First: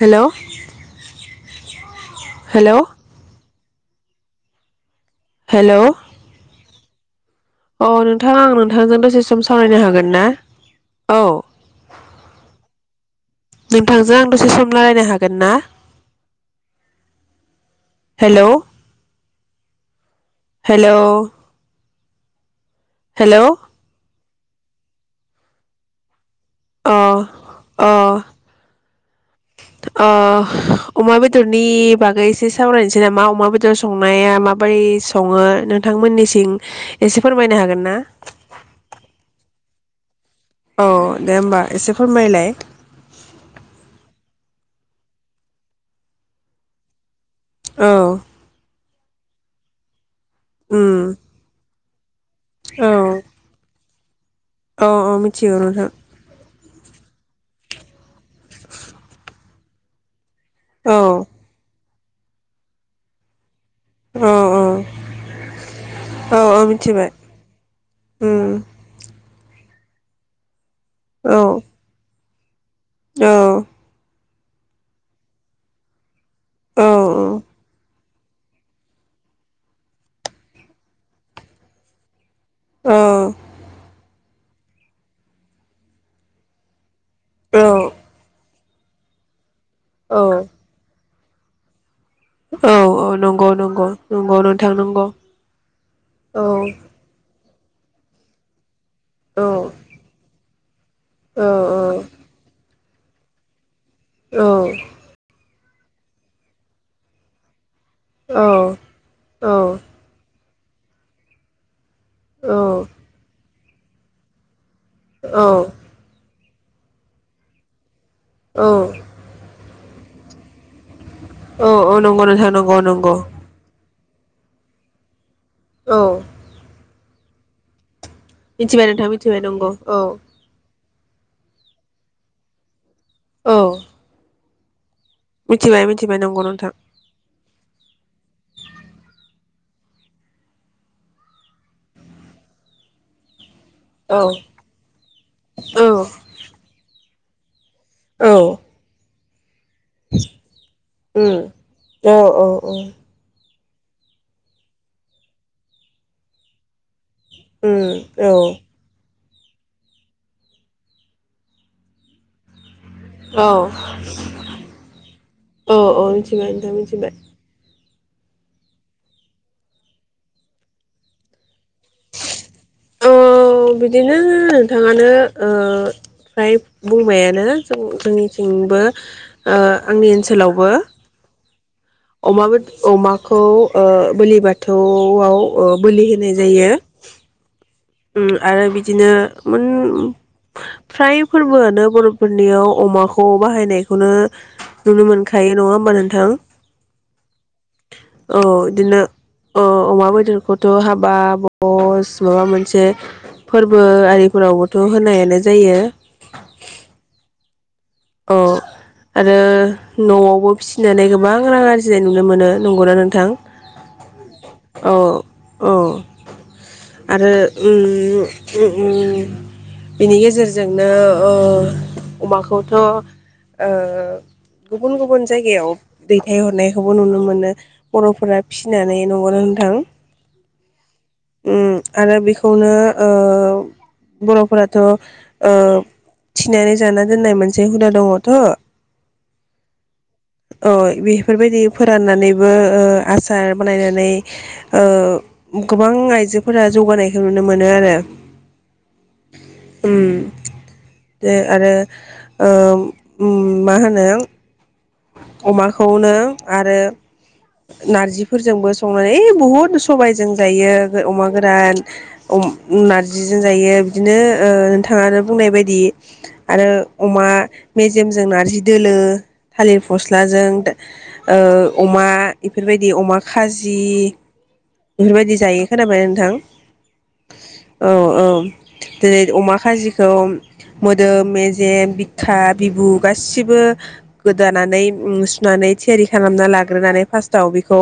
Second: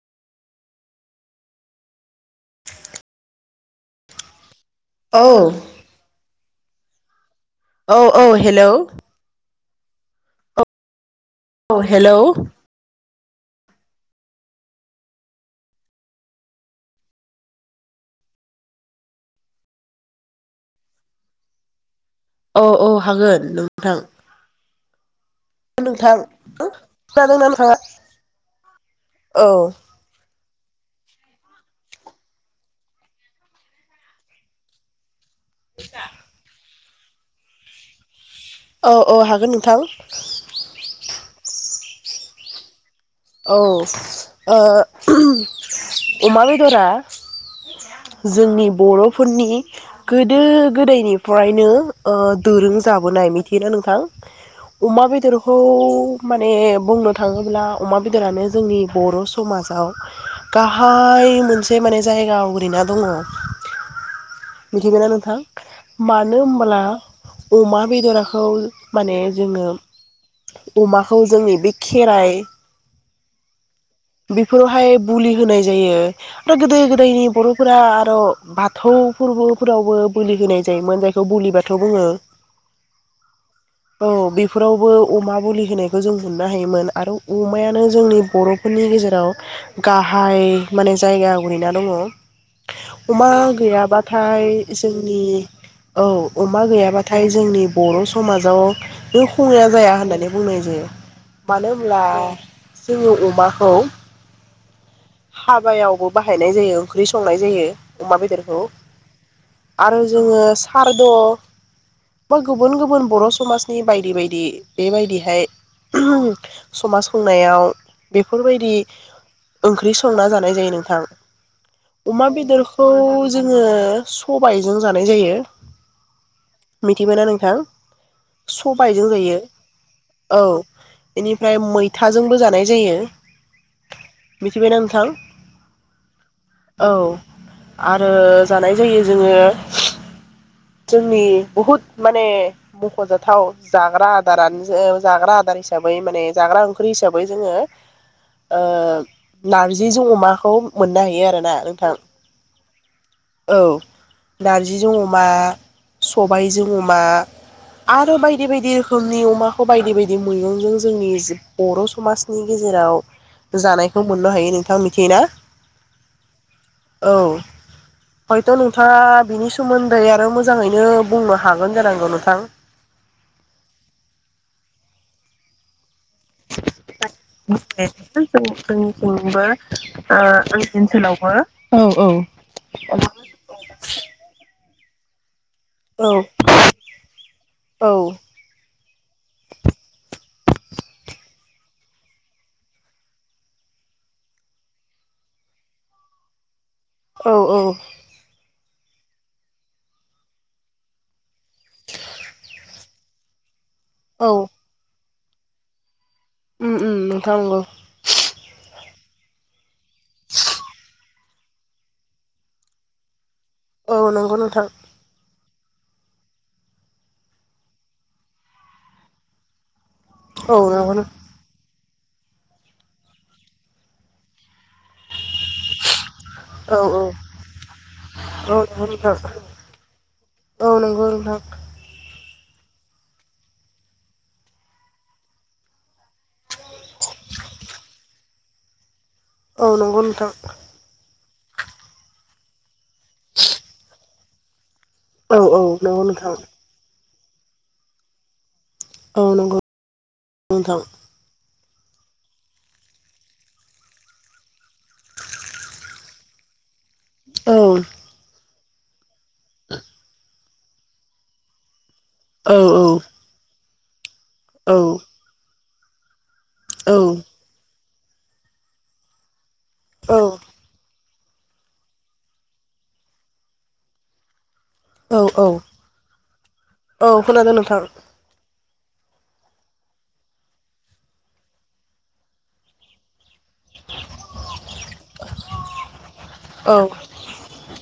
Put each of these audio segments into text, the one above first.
हेल' hello. औ hello. अ औ औ नोंथां आं हेलौ नोंथांजों दसे सम सावरायनो हागोन ना? औ औ हेल'। नोंथांजों आं दसे सम रायलायनो हागोन ना? हेल' हेल'। औ औ हागोन नोंथां। नोंथां। अ खोनादोंना नोंथाङा? अ औ अ। अमा बेदरनि बागै एसे सावरायनोसै नामा अमा बेदर संनाया माबोरै सङो नोंथांमोननिसिं एसे फोरमायनो हागोन ना? औ औ हागोन नोंथां। औ दे होमबा एसे फोरमायलाय। औ ओ अमा बेदरा औ जोंनि बर' फोरनि गोदो उम गोदायनिफ्रायनो ओ दोरों औ जाबोनाय मिथियो ना नोंथां? औ अमा औ बेदरखौ मिथिगौ नोंथां माने बुंनो थाङोब्ला अमा बेदरानो जोंनि बर' समाजाव औ गाहाय मोनसे माने जायगा आवग्रिना दङ। औ औ मिथिगोना नोंथां मानो औ औ ओमबोला मिथिबाय अमा बेदरखौ उम माने जोङो [inaudible] अमाखौ औ जोंनि बे खेराइ औ बेफोरावहाय बुलि होनाय जायो। गोदो गोदायनि बर'फोरा औ बाथौ फुर्बोफोरावबो बोलि होनाय जायोमोन जायखौ बुलि बाथौ बुङो। औ औ बेफोरावबो अमा बुलि होनायखौ जों मोननो हायोमोन आरो अमायानो जोंनि बर' फोरनि गेजेराव गाहाइ माने जायगा आवग्रिना दङ। अमा नंगौ नंगौ नंगौ गैयाबाथाय नोंथां नंगौ जोंनि औ अमा गैयाबाथाय जोंनि बर' समाजाव बे औ खङाया जाया होननानै बुंनाय औ [unintelligible] मानो होमब्ला जोङो अमा औ औ हाबायावबो बाहायनाय जायो ओंख्रि संनाय जायो। अमा औ बेदरखौ औ आरो जोङो सारद' बा नंगौ गुबुन नोंथां गुबुन बर' समाज नि बायदि बायदि। नंगौ बेबायदिहाय औ ओम समाज खुंनायाव बे औ फोरबायदि संना जानाय जायो नों थां औ नंगौ अमा नोंथां नंगौ बेदरखौ नंगौ जोङो सबाइजों जानाय जायो। औ मिथिमोना नोंथां? मिथिबाय नोंथां सबायजों जायो मिथिबाय नंगौ औ। औ बेनिफ्राय मैथाजोंबो जानाय जायो। औ मिथिबायना नोंथां? मिथिबाय मिथिबाय नंगौ नोंथां औ आरो जानाय जायो जोङो जोंनि बुहुद माने मख'जाथाव जाग्रा औ आदारानो जाग्रा आदार औ हिसाबै माने जाग्रा ओंख्रि हिसाबै बै जोङो ओ औ नारजिजों अमाखौ मोननो हायो उम आरो ना नोंथां। औ औ उम औ नारजिजों अमा सबायजों अमा। आरो औ बायदि बायदि रोखोमनि अमाखौ बायदि बायदि मैगंजों जोंनि बर' समनि गेजेर जेराव औ जानायखौ मोननो हायो नोंथां मिथियो ना औ मिथिबाय नोंथां मिथिबाय औ हयथ' नोंथाङा बिनि सोमोन्दै आरो मो मोजाङैनो बुंनो हागोन जा औ बिदिनो नोंथाङानो ओ फ्राय बुंबायानो जों जोंनिथिंबो ओ आंनि ओनसोलावबो अमा बेदर अमाखौ ओ बोलि ब थौआव बोलि औ होनाय जायो ओम आरो बिदिनो मोन फ्राय फोरबोआनो बर'फोरनियाव अमाखौ बाहायनायखौनो नुनो मोनखायो नङा होमबा नोंथां? औ औ। औ इदिनो अ अमा बेदरखौथ' हाबा भस माबा मोन से फोरबो औ आरिफोरावबोथ' होनाय नाय जायो। उम उम नोंथां नंगौ अ आरो न'आवबो फिसिनानै गोब बां रां आरजिनाय नुनो मोनो नंगौना नोंथां? औ नंगौ नोंथां औ। अ आरो ओम ओम बिनि औ गेजेरजोंनो नंगौ ओ अमाखौथ' थ' ओ गुबुन गुबुन जायगायाव औ दैथायहरनायखौबो नुनो मोनो बर'फोरा औ नंगौ फिसिनानै नोंथां नंगौना नोंथां? औ नंगौ नोंथां ओम आरो बेखो खौनो ओ बर'फोराथ' ओ थिनानै जाना दोन जे हुदा दङ थ' औ नंगौ नों अ इबे बेफोरबायदि फोराननानैबो ओ आसार बानायनानै [inaudible] ओ औ गोबां नंगौ नोंथां आइजोफोरा जौगानाय नुनो मोनो आरो। औ नंगौ ओम नोंथां दे आरो ओ ओम मा होनो अमाखौनो आरो औ नारजिफोरजोंबो स माने बहुत सबायजों जायो गो अमा गोरान। अम औ औ नारजिजों जायो। बिदिनो ओ औ नोंथाङानो बुंनाय बायदि दि आरो औ अमा मेजेमजों नारजि दोलो। थालिर औ फस्लाजों दा ओ- अमा इफोरबायदि अमा खाजि। औ बेफोरबायदि औ जायो खोनाबाय ना नोंथां? औ खोनादों नोंथां औ औ जेरै अमा खाजिखौ मोदोम मेजेम बिखा बिबु गासिबो। गोदानानै सुनानै थियारि खालामना औ लाग्रोनानै फार्स्टआव बेखौ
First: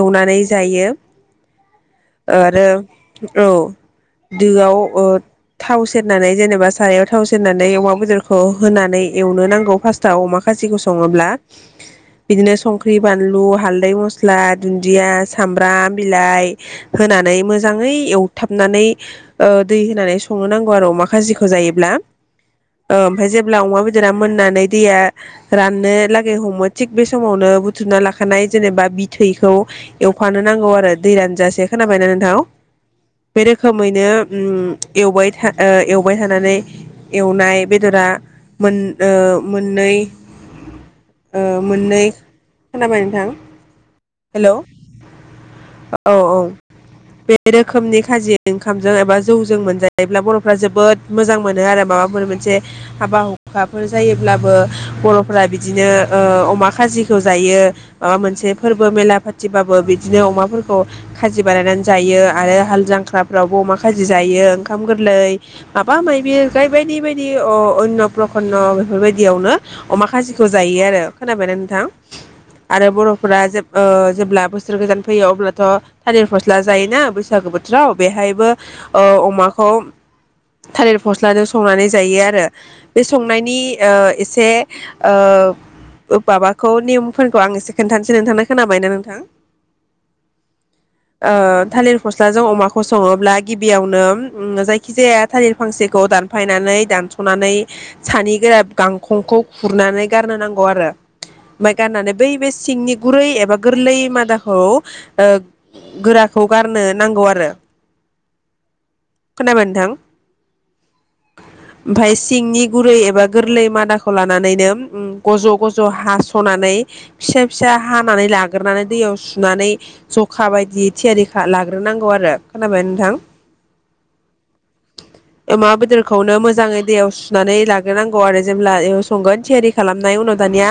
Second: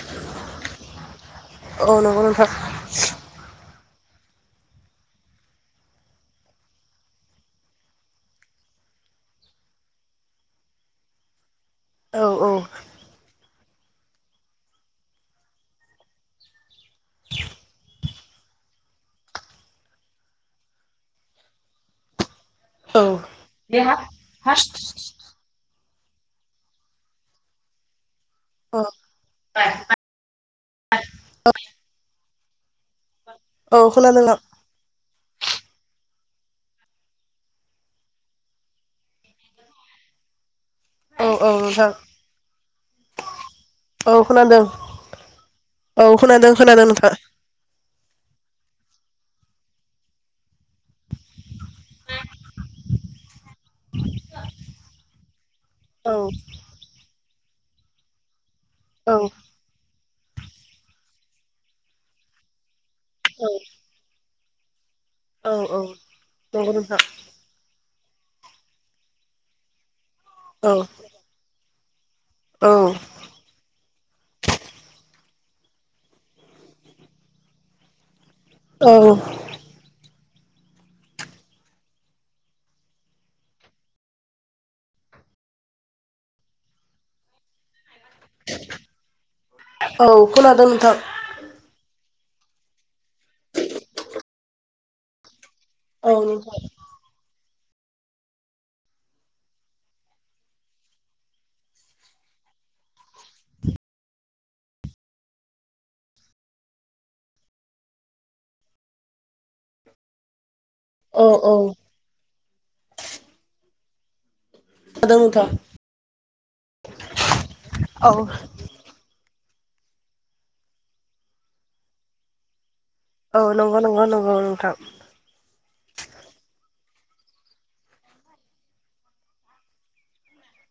एवनानै जायो औ नंगौ नोंथां आरो औ। दोआव ओ- थाव सेरनानै जेनेबा सारायाव थाव सेरनानै अमा बेदरखौ होनानै एवनो नांगौ फार्स्टआव अमा। खाजिखौ सङोब्ला। औ औ बिदिनो संख्रि बानलु हाल थारै मस्ला दुन्दिया सामब्राम बिलाइ होनानै मोजाङै एवथाबनानै ओ- दै होनानै संनो नांगौ आरो अमा खाजिखौ जायोब्ला औ ओम। ओमफाय जेब्ला अमा बेदरा मोननानै दैया राननो लागै हमो थिग बे समावनो बुथुमना लाख खानाय औ जेनेबा बिथैखौ एवफानो नांगौ आरो दै रानजासे खोनाबायना नोंथां? बे औ रोखोमैनो खोनादों उम एवबाय था ओ-एवबाय थानानै एवनाय बेदरा मोन ओ- मोननै औ औ नोंथां ओ-मोननै खोनाबाय नोंथां औ हेलौ खोनादों औ औ खोनादों खोनादों नोंथां बे रोखोमनि। खाजि ओंखामजों एबा जौजों मोनजायोब्ला बर'फ्रा जोबोद मोजां मोनो आरो माबाफोर मोनसे हाबा हुखाफोर जायोब्लाबो। बर'फोरा बिदिनो औ ओ- अमा खाजिखौ जायो माबा मोनसे फोरबो औ मेला फाथिबाबो बिद दिनो अमाफोरखौ खाजि बानायनानै जायो आरो हाल जां ख्राफ्रावबो अमा खाजि जायो। ओंखाम गोर लै औ औ माबा मायबि जाय नंगौ नोंथां बायदि बायदि अ अयन्न' प्रखन्न' बेफोरबायदियावनो। अमाख खााजिखौ औ जायो आरो खोनाबायना नोंथां? औ आरो बर'फोरा जोब ओ- जेब्ला बोसोर गोजान फैयो अब्लाथ' थालिर फस्ला जायोना बैसागो बोथोराव बेहाय। बो औ ओ अमाखौ थालिर फस्लाजों संनानै जायो आरो बे संनायनि ओ- एस से ओ माबाखौ निमफोरखौ आं एसे खोन्थानोसै नोंथांनो खोनाबायना नोंथां औ खोनादों नोंथां ओ थालिर फस्लाजों अमाखौ सङोब्ला गिबियावनो उम जायखि जाया थालिर फांसेखौ औ नोंथां दानफायनानै दानस'नानै सानि गोरा गां खंखौ खुरनानै गारनो नांगौ आरो ओमफाय गारनानै बै बे सिंनि गुरै एबा गोरलै मादाखौ ओ गोराखौ गारनो नांगौ आरो खोनाबा नोंथां औ औ ओमफाय सिंनि गुरै एबा गोरलै मादाख नानैनो उम खोनादों गज' नोंथां गज' हास'नानै फिसा फिसा औ हानानै लाग्रोनानै दैआव सु नानै जखा बायदियै थियारि खा लाग्रोनांगौ आरो खोनाबाय नोंथां? औ नंगौ नंगौ नंगौ नोंथां अमा बेदरखौनो मोजाङै दैयाव सुनानै लाग्रोनांगौ आरो जेब्ला एव संगोन थियारि खालामनाय उनाव दानिया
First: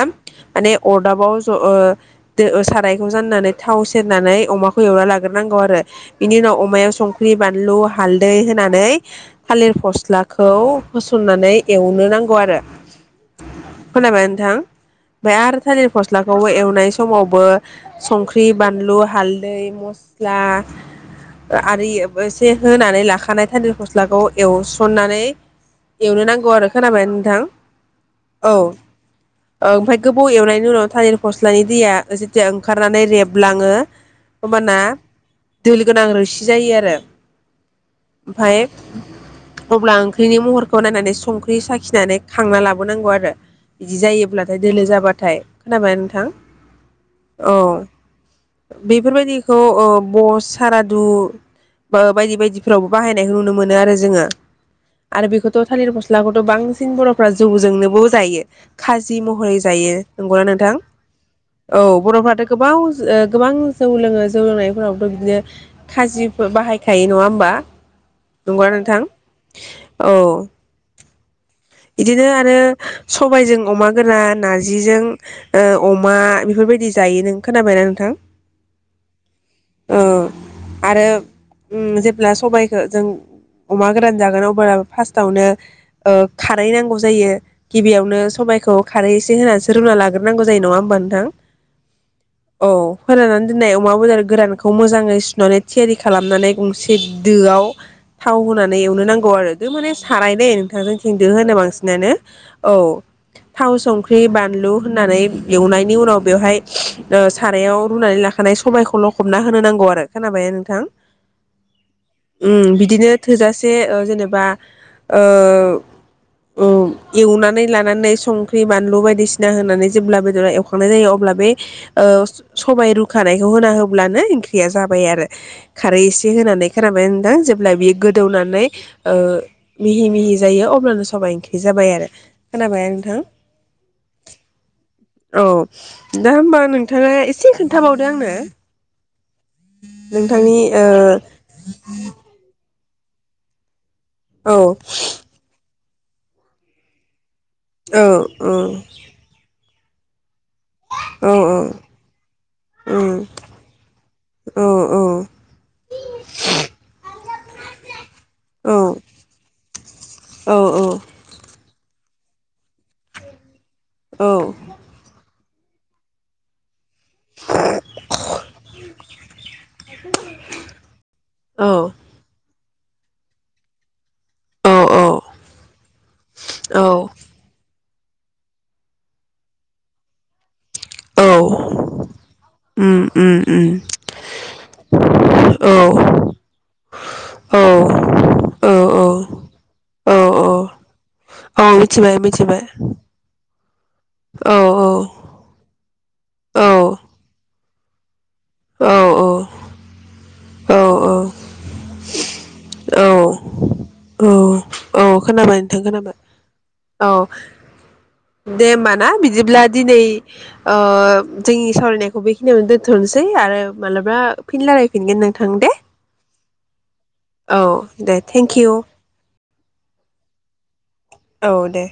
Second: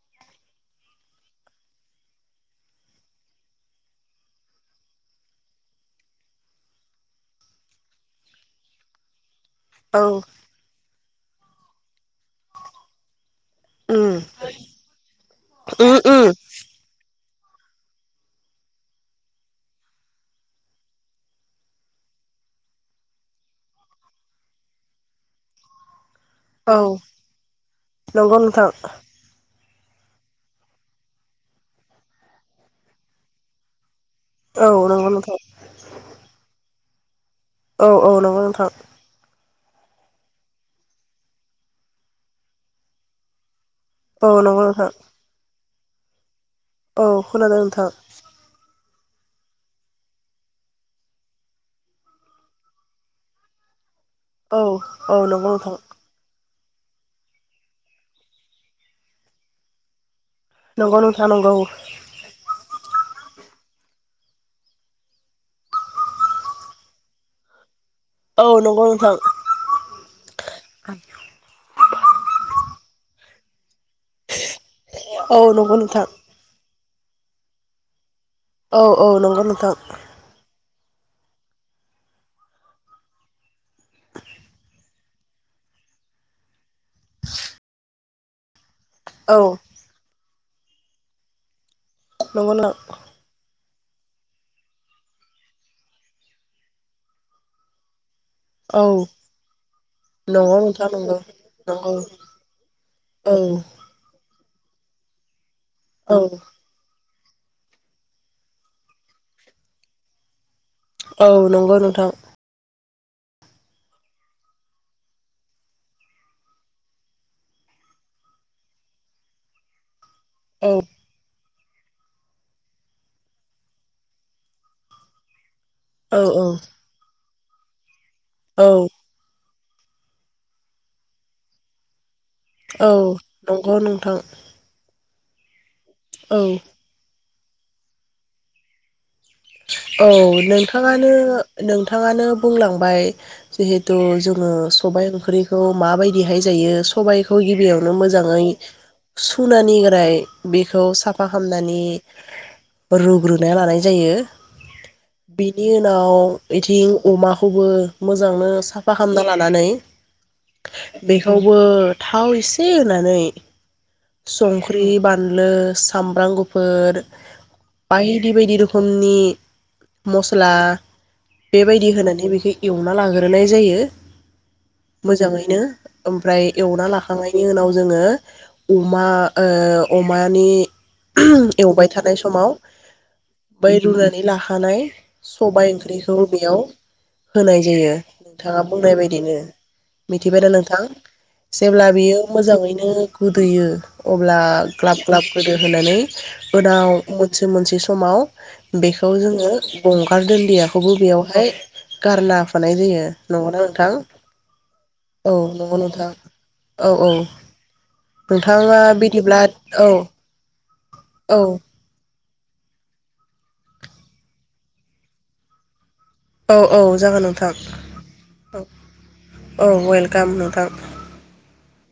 माने अरदाबाव ज'अ सारायखौ जाननानै थाव सेरनानै अमाखौ एवना लाग्रोनांगौ आरो बिनि उनाव अमायाव संख्रि बानलु हा हालदै होनानै थालिर औ फस्लाखौ नानै एवनो नांग उम खोनाबाय नोंथां ओमफ्राय आरो थालिर उम उम फस्लाखौबो एवनाय समाव बो संख्रि बानलु हालदै मस्ला आरि बो एसे होनानै लाखानाय थान्दिर गस्लाखौ एवसननानै एवनो नांगौ आरो औ खोनाबाय नोंथां नंगौ औ नोंथां ओमफ्रायाय गोबाव एवनायनि उनाव थालिर फस्लानि दैया जेथिया ओंखारनानै रेबलाङो औ होबाना नंगौ नोंथां दोल गोनां रोसि जायो आरो औ औ नंगौ ओमफाय नोंथां अब्ला ओंख्रिनि महरखौ नायनानै संख्रि साखिनानै खांना लाबोनांगौ आरो इदि औ जायोब्लाथाय नंगौ दोलो नोंथां जाबाथाय खोनाबाय नोंथां? औ खोनादों नोंथां बेफोरबायदिखौ ओ बस सारादु बा बायदि बायदिफ्रावबो बाहायनायखौ नुनो मोनो आरो जोङो औ औ आरो नंगौ बेखौथ' नोंथां थालिर मस्ला खौथ बांसिन बर'फ्रा जौजोंनोबो जायो खाजि महरै जायो नंगौना नोंथां नंगौ नोंथां नंगौ औ बर'फ्राथ' गोबाव ओ गोबां जौ लोङो जौ लोंनायफोरावथ' बिदिनो खाजिफोर बाहाय थायो नङा होमबा औ नंगौ ना नंगौ नोंथां औ बिदिनो आरो सबायाइजों अमा गोरा ना जिजों औ नंगौ ओ नोंथां अमा बेफोरबायदि। जायो नों खोनाबायना नोंथां। औ औ नंगौ नोंथां। औ आरो उम जेब्ला सबायखो जों अमा गोरान जागोन अब्ला फार्स्टआवनो ओ खारै नांगौ जायो गिबियावनो सबायखौ खारै एसे औ होनानैसो रुना लाग्रो नांगौ जायो नङा होमबा नोंथां नंगौ औ नों फोरनानै दोननायाव अमा बेदार गोरानखौ मोजाङै सुनानै थियारि खालामनानै गंसे दोआव थाव होनानै औ एवनो नांगौ आरो माने सारायल नंगौ नोंथां नंगौ नोंथांजों होनो नंगौ बांसिनानो औ औ थाव संख्रि बा बानलु होननानै एवनायनि उनाव औ बेवहाय ओ सारायाव रुनानै लाखानाय सबायखौ लखबना होनो नांगौ आरो। खोनाबायना औ नंगौ नोंथां। दिनो थोजासे ओ जेनेबा ओ ओ एवनानै लानानै संख्रि बानलु बायदिसिना होनानै जेब्ला बेदरा औ एवखांनाय जायो अब्ला बे ओ सबाय रुखानायखौ होना होब्लानो ओंख्रिया जाबाय आरो। खारै औ एसे औ होनानै खोनाबाय नोंथां? जेब्ला बेयो गो औ दौनानै ओ मिहि मिहि जायो अ ब्लानो सबाइ ओंख्रि जाबाय आरो। खोनाबाय औ नोंथां नंगौ नोंथां। औ। दा औ होमबा नोंथाङा ए से खोन्थाबावदो आंनो। औ नोंथांनि नोंथाङानो नोंथाङानो बुंलां बाय जिहे थु जोङो ओ सबाय ओंख्रिखौ माबायदिहाय जायो, सबाय खौ गिबियावनो औ औ मोजाङै सुनानै ओमफ्राय बेखौ साफा औ खालामामनानै रुग्रोना लानाय जायो। औ औ बिनि उनाव बिथिं अमाखौबो मोजांनो औ साफा खालामना लानानै औ बेखौबो थाव एसे होनानै संख्रि, [unintelligible] सामब्राम गुफुर, बायदि बायदि रोखोम [unintelligible] मस्ला बेबायदि होनानै बेखौ एवना लाांग्रोनाय जायो। औ औ मोजाङैनो ओमफ्राय औ एवना लाखांनायनि उनाव जोङो अमा ओ अमानि औ ओहोम एवबाय थानाय समाव उम उम बै उम रुना नै लाखानाय औ सबायाइ ओंख्रिखौ बेयाव औ होनाय जायो नोंथांङा बुंनाय बायदिनो औ औ मिथिबाय दा नोंथां? औ जेब्ला मिथिबाय बियो मिथिबाय मोजाङैनो गुदैयो अब्ला औ औ ग्लाब ग्लाब गोदो होनानै औ उनाव मोनसै मोनसै समाव औ बेखौ जोङो गंगार औ दोनदियाखौबो बेयावहाय औ औ खोनाबाय नोंथां खोनाबाय औ दे नोंथाङा होमबा ना बिदिब्ला औ दिनै अ औ जोंनि सावरायनाया [unintelligible] बेखिनियखवनो दोनथ'नोसै आरो मालाबा फिन रायलायफिनगोन नोंथां दे। औ औ जागोन नोंथां औ दे थेंक औ। इउ औ वेलकाम नोंथां। औ दे।